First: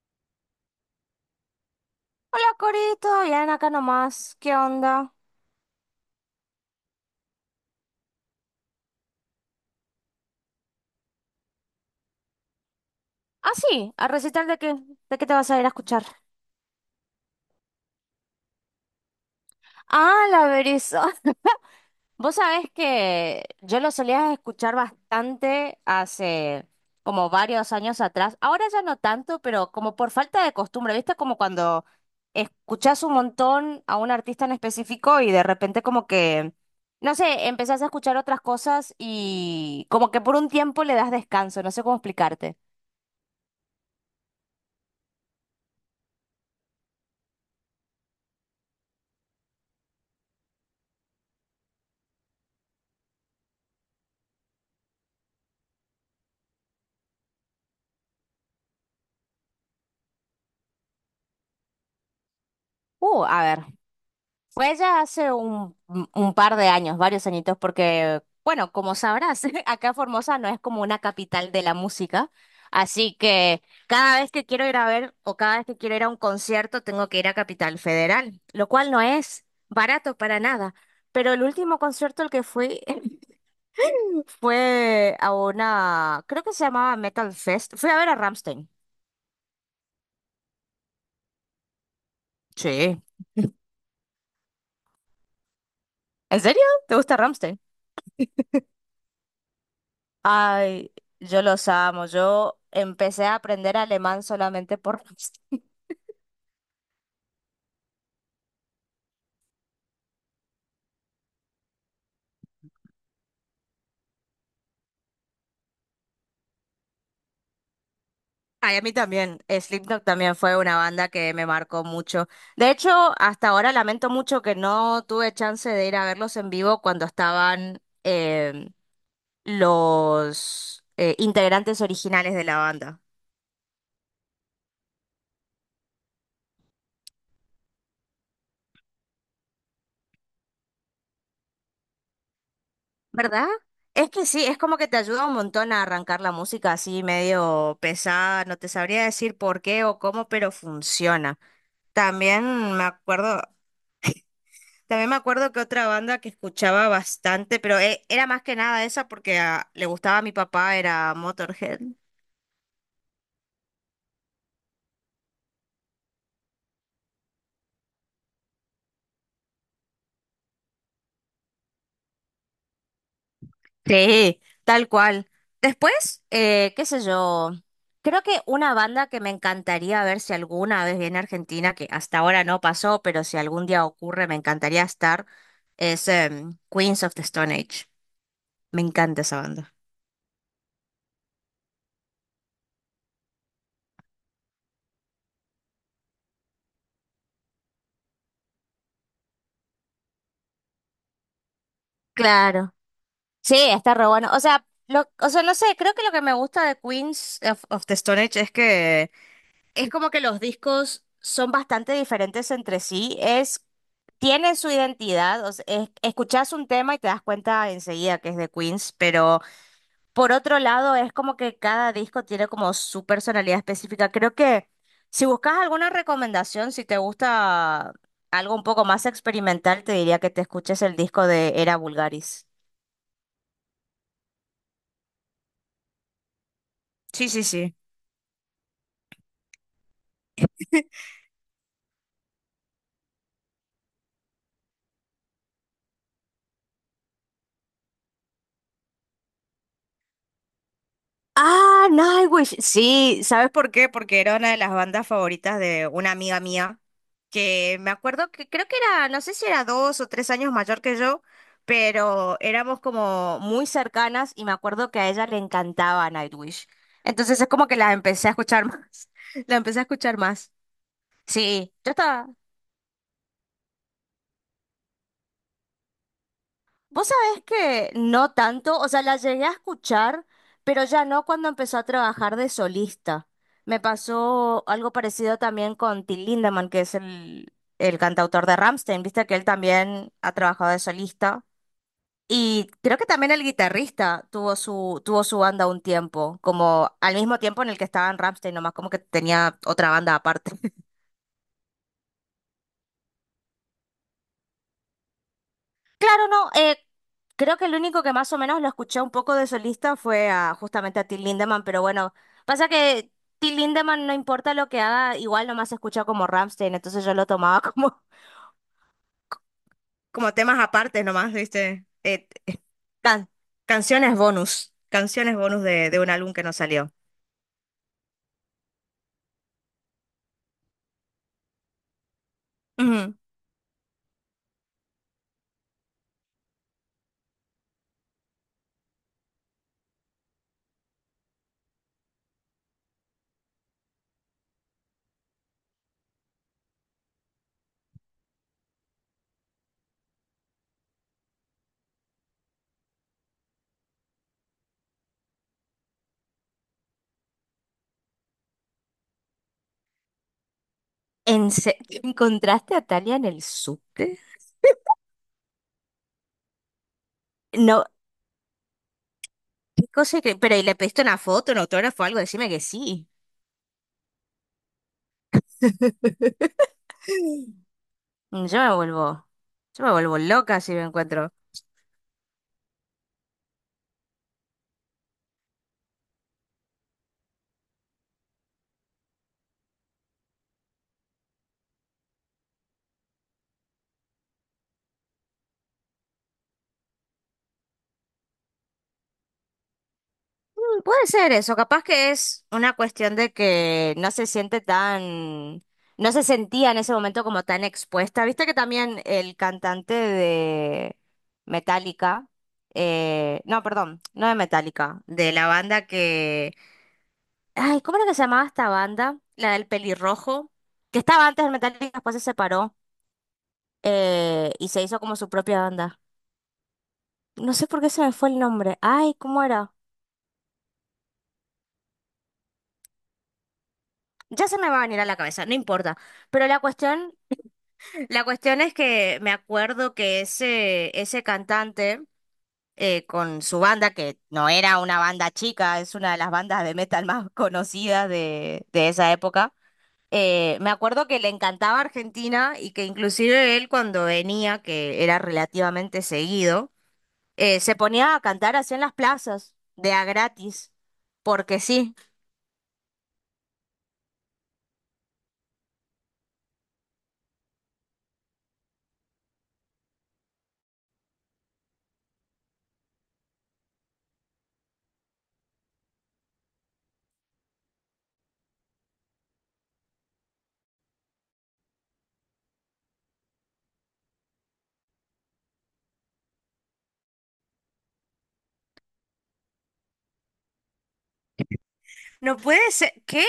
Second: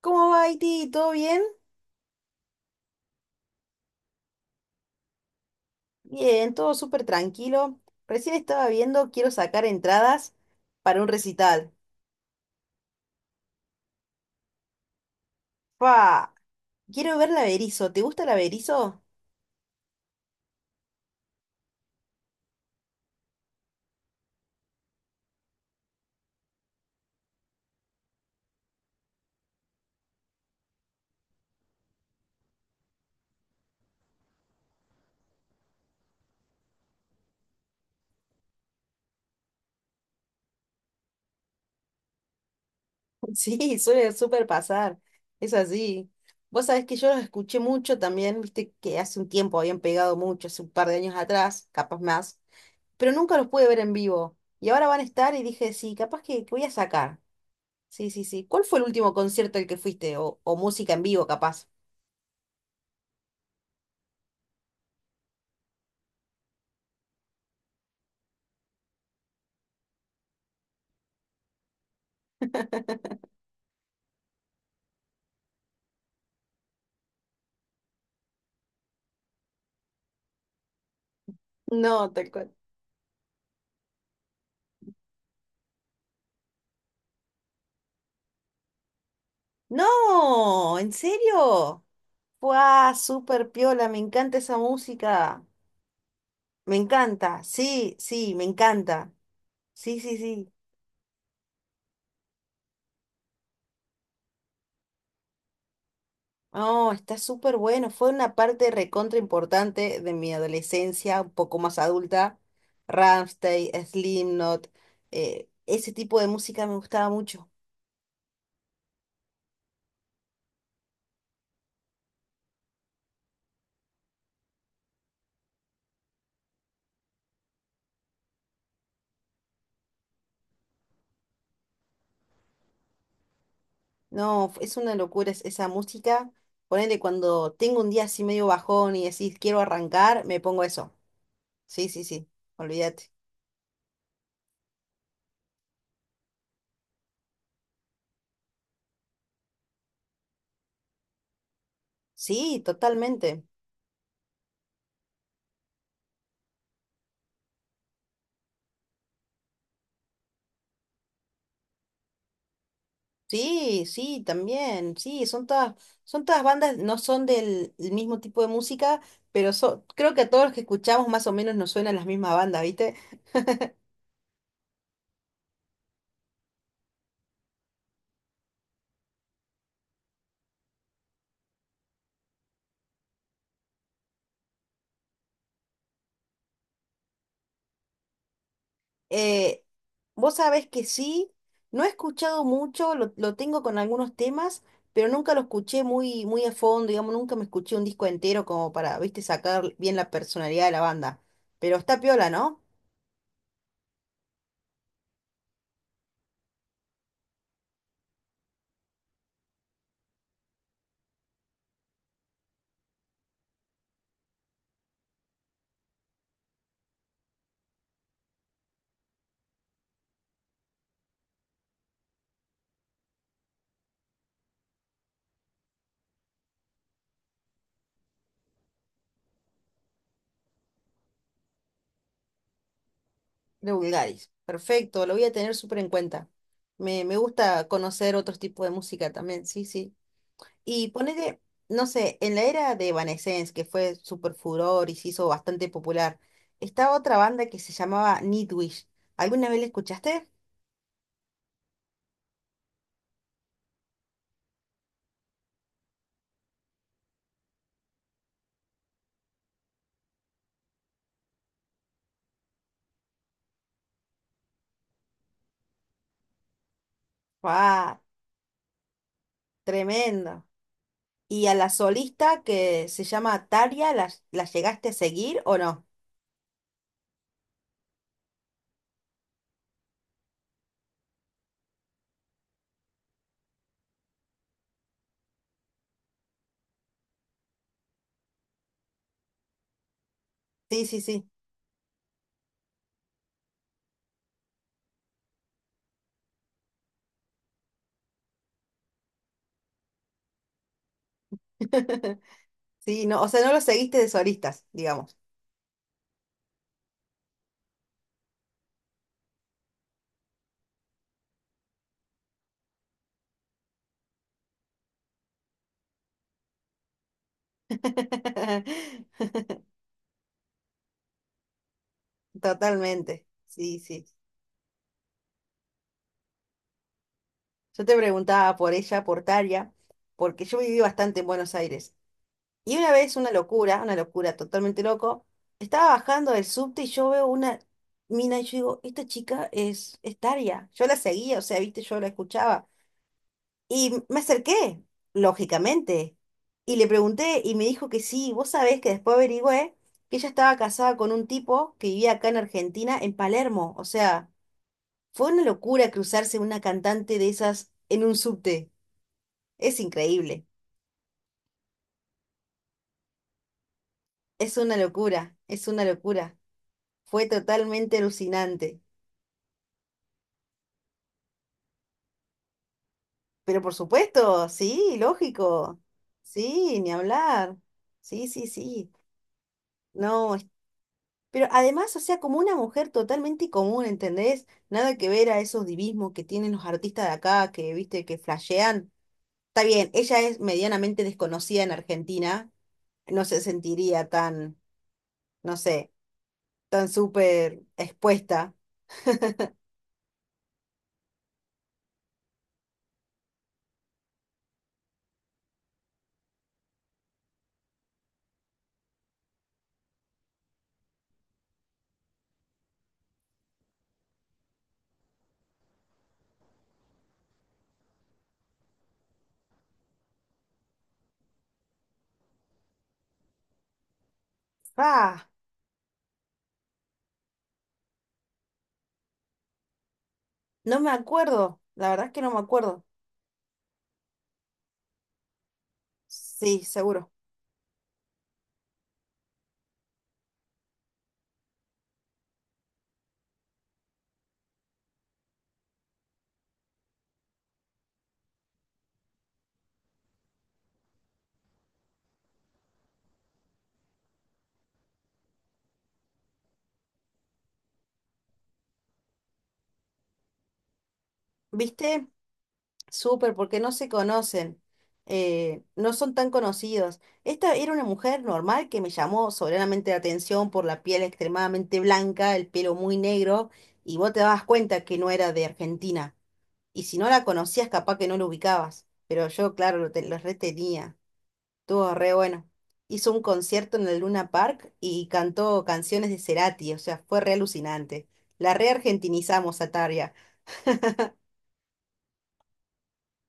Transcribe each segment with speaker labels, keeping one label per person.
Speaker 1: ¿Cómo va, Haití? ¿Todo bien?
Speaker 2: Hola, Corito, ya ven acá nomás. ¿Qué onda?
Speaker 1: Bien, todo súper tranquilo. Recién estaba viendo, quiero sacar entradas para un recital.
Speaker 2: Ah, sí, a recital de qué te vas a ir a escuchar.
Speaker 1: ¡Fa! Quiero ver la Berizo. ¿Te gusta la Berizo?
Speaker 2: Ah, la Berizo. Vos sabés que yo lo solía escuchar bastante hace como varios años atrás. Ahora ya no tanto, pero como por falta de costumbre, ¿viste? Como cuando escuchás un montón a un artista en específico y de repente como que, no sé, empezás a escuchar otras cosas y como que por un tiempo le das descanso, no sé cómo explicarte.
Speaker 1: Sí, suele súper pasar. Es así. Vos sabés que yo los escuché mucho también, viste que hace un tiempo habían pegado mucho, hace un par de años atrás, capaz más, pero nunca los pude ver en vivo. Y ahora van a estar y dije, sí, capaz que voy a sacar. Sí, sí, sí. ¿Cuál fue el último concierto al que fuiste? O música en vivo, capaz.
Speaker 2: A ver. Fue ya hace un par de años, varios añitos, porque, bueno, como sabrás, acá Formosa no es como una capital de la música, así que cada vez que quiero ir a ver o cada vez que quiero ir a un concierto tengo que ir a Capital Federal, lo cual no es barato para nada. Pero el último
Speaker 1: No,
Speaker 2: concierto al
Speaker 1: tal
Speaker 2: que
Speaker 1: cual.
Speaker 2: fui fue a una, creo que se llamaba Metal Fest, fui a ver a Ramstein.
Speaker 1: No, ¿en serio? ¡Guau!
Speaker 2: Sí.
Speaker 1: Súper piola, me encanta esa música.
Speaker 2: ¿En serio?
Speaker 1: Me
Speaker 2: ¿Te gusta
Speaker 1: encanta,
Speaker 2: Ramstein?
Speaker 1: sí, sí, me encanta. Sí, sí, sí.
Speaker 2: Ay, yo los amo. Yo empecé a aprender alemán solamente por...
Speaker 1: No, está súper bueno. Fue una parte recontra importante de mi adolescencia, un poco más adulta. Rammstein, Slipknot, ese tipo de música me gustaba mucho.
Speaker 2: Ay, a mí también. Slipknot también fue una banda que me marcó mucho. De hecho, hasta ahora lamento mucho que no tuve chance de ir a verlos en vivo cuando estaban los integrantes originales de la banda.
Speaker 1: No, es una locura esa música. Ponele cuando tengo un día así medio bajón y decís quiero arrancar, me pongo eso. Sí, sí, sí, olvídate.
Speaker 2: ¿Verdad? Es que sí, es como que te ayuda un montón a arrancar la música así medio pesada. No te sabría decir por qué o cómo, pero funciona.
Speaker 1: Sí,
Speaker 2: También me acuerdo,
Speaker 1: totalmente.
Speaker 2: también me acuerdo que otra banda que escuchaba bastante, pero era más que nada esa porque le gustaba a mi papá, era Motorhead.
Speaker 1: Sí, sí, también. Sí, son todas bandas, no son del el mismo tipo de música, pero creo que a todos los que escuchamos más o menos nos suenan las mismas bandas, ¿viste?
Speaker 2: Sí, tal cual. Después, qué sé yo, creo que una banda que me encantaría ver si alguna vez viene a Argentina, que hasta ahora no pasó, pero si algún día ocurre, me encantaría estar, es Queens of the Stone Age. Me encanta esa
Speaker 1: Eh,
Speaker 2: banda.
Speaker 1: vos sabés que sí, no he escuchado mucho, lo tengo con algunos temas, pero nunca lo escuché muy a fondo, digamos, nunca me escuché un disco entero como para, ¿viste? Sacar bien la personalidad de la banda. Pero está piola, ¿no?
Speaker 2: Claro, sí, está re bueno. O sea, lo, o sea, no sé, creo que lo que me gusta de Queens of the Stone Age es que es como que los discos son bastante diferentes entre sí. Es, tienen su identidad. O sea, escuchás un tema y te das cuenta enseguida que es de Queens, pero por otro lado es como que cada disco tiene como su personalidad específica. Creo que si buscas alguna recomendación, si te gusta algo un poco más experimental, te diría que te escuches el disco de Era Vulgaris.
Speaker 1: De Bulgaris. Perfecto, lo voy a tener súper en cuenta. Me
Speaker 2: Sí, sí,
Speaker 1: gusta
Speaker 2: sí.
Speaker 1: conocer otros tipos de música también, sí, sí. Y ponele, no sé, en la era de Evanescence, que fue súper furor y se hizo bastante popular, estaba otra banda que se llamaba Nightwish. ¿Alguna vez la escuchaste?
Speaker 2: Ah, Nightwish. Sí, ¿sabes por qué? Porque era una de las bandas favoritas de una amiga mía. Que me acuerdo que creo que era, no sé si era dos o tres años mayor que yo, pero éramos como muy cercanas y me acuerdo que a ella le encantaba Nightwish. Entonces es como que la
Speaker 1: ¡Wow!
Speaker 2: empecé a escuchar más. La empecé a escuchar
Speaker 1: Tremendo.
Speaker 2: más.
Speaker 1: ¿Y a la
Speaker 2: Sí, yo estaba.
Speaker 1: solista que se llama Tarja, la llegaste a seguir o no?
Speaker 2: Vos sabés que no tanto, o sea, la llegué a escuchar, pero ya no cuando empezó a trabajar de solista. Me pasó algo parecido también con Till Lindemann, que es el cantautor de Rammstein, viste que él también ha trabajado de
Speaker 1: Sí, sí, sí.
Speaker 2: solista. Y creo que también el guitarrista tuvo su banda un tiempo, como al mismo tiempo en el que estaban Rammstein, nomás como que tenía otra banda aparte.
Speaker 1: Sí, no, o sea, no lo seguiste de solistas, digamos.
Speaker 2: Claro, no, creo que el único que más o menos lo escuché un poco de solista fue a, justamente a Till Lindemann, pero bueno, pasa que Till Lindemann no importa lo que haga, igual nomás se escucha como Rammstein, entonces yo lo tomaba como, como temas aparte nomás, ¿viste?
Speaker 1: Totalmente,
Speaker 2: Can-
Speaker 1: sí, sí.
Speaker 2: canciones bonus de un álbum que no salió.
Speaker 1: Yo te preguntaba por ella, por Taria, porque yo viví bastante en Buenos Aires. Y una vez, una locura totalmente loco, estaba bajando del subte y yo veo una mina y yo digo, esta chica es Taria. Yo la seguía, o sea, viste, yo la escuchaba. Y me acerqué, lógicamente, y le pregunté y me dijo que sí. Vos sabés que después averigüé que ella estaba casada con un tipo que vivía acá en Argentina, en Palermo, o sea... Fue una locura cruzarse una cantante de esas en un subte. Es increíble.
Speaker 2: ¿Encontraste a Talia en el subte?
Speaker 1: Es una locura, es una locura. Fue
Speaker 2: No,
Speaker 1: totalmente alucinante.
Speaker 2: qué cosa que... Pero ¿y le pediste una foto, un autógrafo, algo? Decime que sí.
Speaker 1: Pero por supuesto, sí, lógico. Sí, ni hablar. Sí,
Speaker 2: Yo
Speaker 1: sí,
Speaker 2: me
Speaker 1: sí.
Speaker 2: vuelvo... Yo me vuelvo
Speaker 1: No,
Speaker 2: loca si me encuentro.
Speaker 1: pero además, o sea, como una mujer totalmente común, ¿entendés? Nada que ver a esos divismos que tienen los artistas de acá, que, viste, que flashean. Está bien, ella es medianamente desconocida en Argentina. No se sentiría tan, no sé tan súper expuesta.
Speaker 2: Mm, puede ser eso, capaz que es una cuestión de que no se siente tan... No se sentía en ese momento como tan expuesta. Viste que también el cantante de Metallica... No, perdón, no de Metallica, de la banda que ay, ¿cómo era que se llamaba esta banda? La del pelirrojo, que estaba antes del Metallica, después se separó y se hizo como
Speaker 1: Ah,
Speaker 2: su propia banda. No sé por qué se me fue el nombre. Ay, ¿cómo era?
Speaker 1: no me acuerdo, la verdad es que no me acuerdo.
Speaker 2: Ya se me va a venir a la cabeza, no importa. Pero
Speaker 1: Sí, seguro.
Speaker 2: la cuestión es que me acuerdo que ese cantante con su banda, que no era una banda chica, es una de las bandas de metal más conocidas de esa época. Me acuerdo que le encantaba Argentina y que inclusive él cuando venía, que era relativamente seguido, se ponía a cantar así en las plazas, de a gratis, porque sí.
Speaker 1: ¿Viste? Súper, porque no se conocen, no son tan conocidos. Esta era una mujer normal que me llamó soberanamente la atención por la piel extremadamente blanca, el pelo muy negro, y vos te dabas cuenta que no era de Argentina. Y si no la conocías, capaz que no lo ubicabas. Pero yo, claro, lo retenía. Estuvo re bueno. Hizo un concierto en el Luna Park y cantó canciones de Cerati, o sea, fue re alucinante. La reargentinizamos a Tarja.
Speaker 2: No puede ser, qué,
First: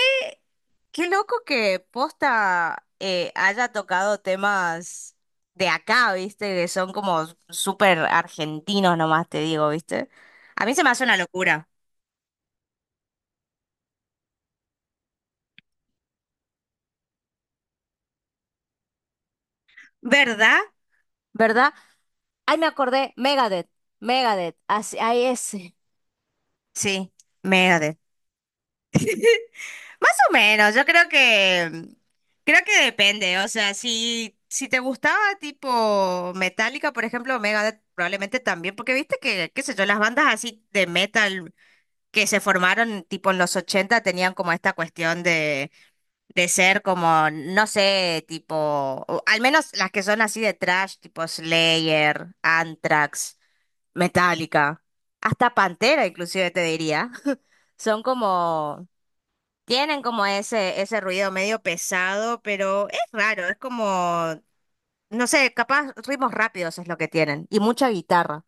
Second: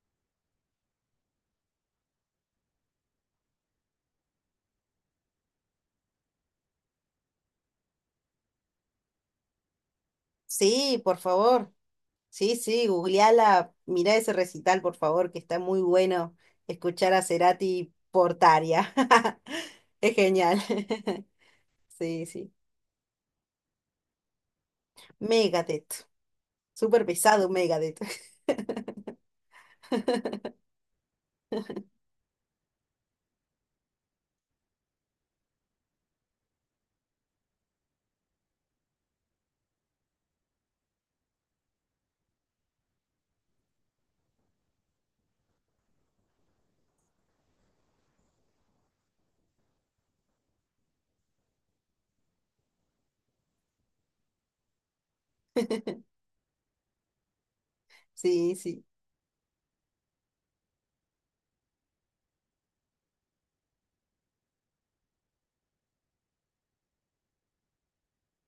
Speaker 2: qué loco que Posta haya tocado temas de acá, ¿viste? Que son como súper argentinos nomás, te digo, ¿viste? A mí se me
Speaker 1: Sí,
Speaker 2: hace una
Speaker 1: por
Speaker 2: locura,
Speaker 1: favor. Sí, sí, googleala, mirá ese recital, por favor, que está muy bueno escuchar a Cerati por Tarja. Es
Speaker 2: ¿verdad?
Speaker 1: genial.
Speaker 2: ¿Verdad?
Speaker 1: Sí, sí.
Speaker 2: Ay, me acordé, Megadeth, Megadeth, así, ahí es.
Speaker 1: Megadeth. Súper
Speaker 2: Sí,
Speaker 1: pesado
Speaker 2: Megadeth.
Speaker 1: Megadeth.
Speaker 2: Más o menos, yo creo que creo que depende, o sea, si te gustaba tipo Metallica, por ejemplo, Megadeth probablemente también, porque viste que qué sé yo, las bandas así de metal que se formaron tipo en los 80 tenían como esta cuestión de ser como no sé, tipo o al menos las que son así de trash, tipo Slayer, Anthrax, Metallica, hasta Pantera inclusive te diría. Son
Speaker 1: Sí, sí.
Speaker 2: como tienen como ese ruido medio pesado, pero es raro, es como, no sé, capaz ritmos rápidos es lo que tienen. Y mucha guitarra.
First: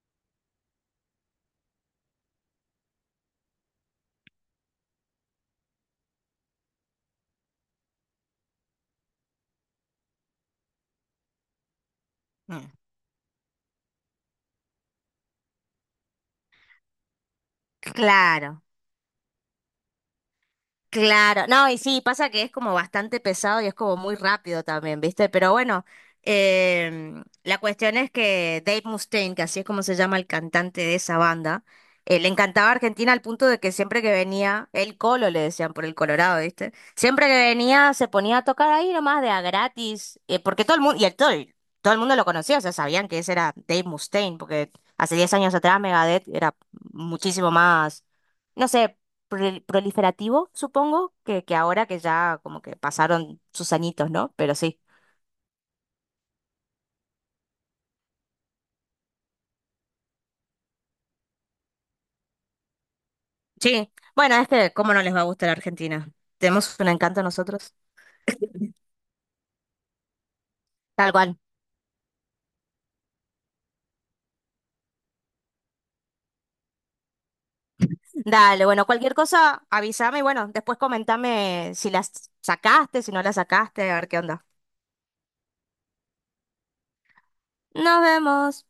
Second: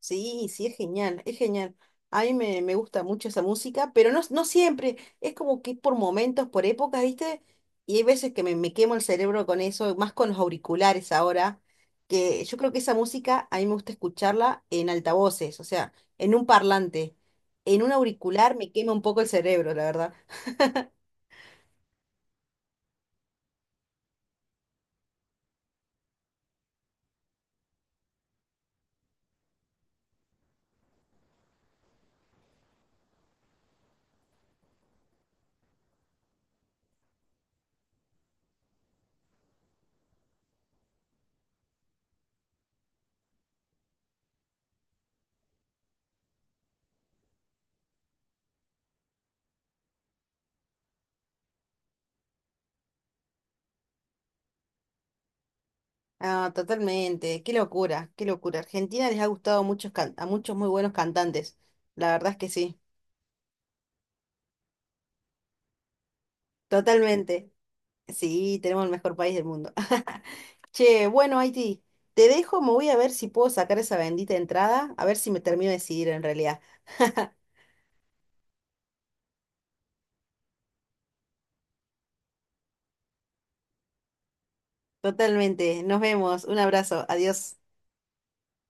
Speaker 1: Sí, sí, es genial, es genial. A mí me gusta mucho esa música, pero no, no siempre. Es como que por momentos, por épocas, ¿viste? Y hay veces que me quemo el cerebro con eso, más con los auriculares ahora, que yo creo
Speaker 2: Mm.
Speaker 1: que esa música a mí me gusta escucharla en altavoces, o sea, en un parlante. En un auricular
Speaker 2: Claro.
Speaker 1: me quema un poco el cerebro, la verdad.
Speaker 2: Claro, no, y sí, pasa que es como bastante pesado y es como muy rápido también, ¿viste? Pero bueno, la cuestión es que Dave Mustaine, que así es como se llama el cantante de esa banda, le encantaba Argentina al punto de que siempre que venía, el Colo le decían por el Colorado, ¿viste? Siempre que venía se ponía a tocar ahí nomás de a gratis, porque todo el mundo, todo el mundo lo conocía, o sea, sabían que ese era Dave Mustaine, porque hace 10 años atrás Megadeth era muchísimo más no sé, proliferativo, supongo, que ahora que ya como que pasaron sus añitos, ¿no? Pero sí.
Speaker 1: Ah, totalmente. Qué locura, qué locura. Argentina les ha gustado a muchos, a muchos muy buenos cantantes. La verdad es que sí,
Speaker 2: Sí, bueno, es que cómo no les va a gustar Argentina. Tenemos un encanto
Speaker 1: totalmente.
Speaker 2: nosotros.
Speaker 1: Sí, tenemos el mejor país del mundo. Che,
Speaker 2: Tal cual.
Speaker 1: bueno, Haití, te dejo, me voy a ver si puedo sacar esa bendita entrada, a ver si me termino de decidir en realidad.
Speaker 2: Dale, bueno, cualquier cosa, avísame y bueno, después comentame si las sacaste, si no las sacaste, a ver qué onda.
Speaker 1: Totalmente, nos vemos, un abrazo, adiós.
Speaker 2: Nos vemos.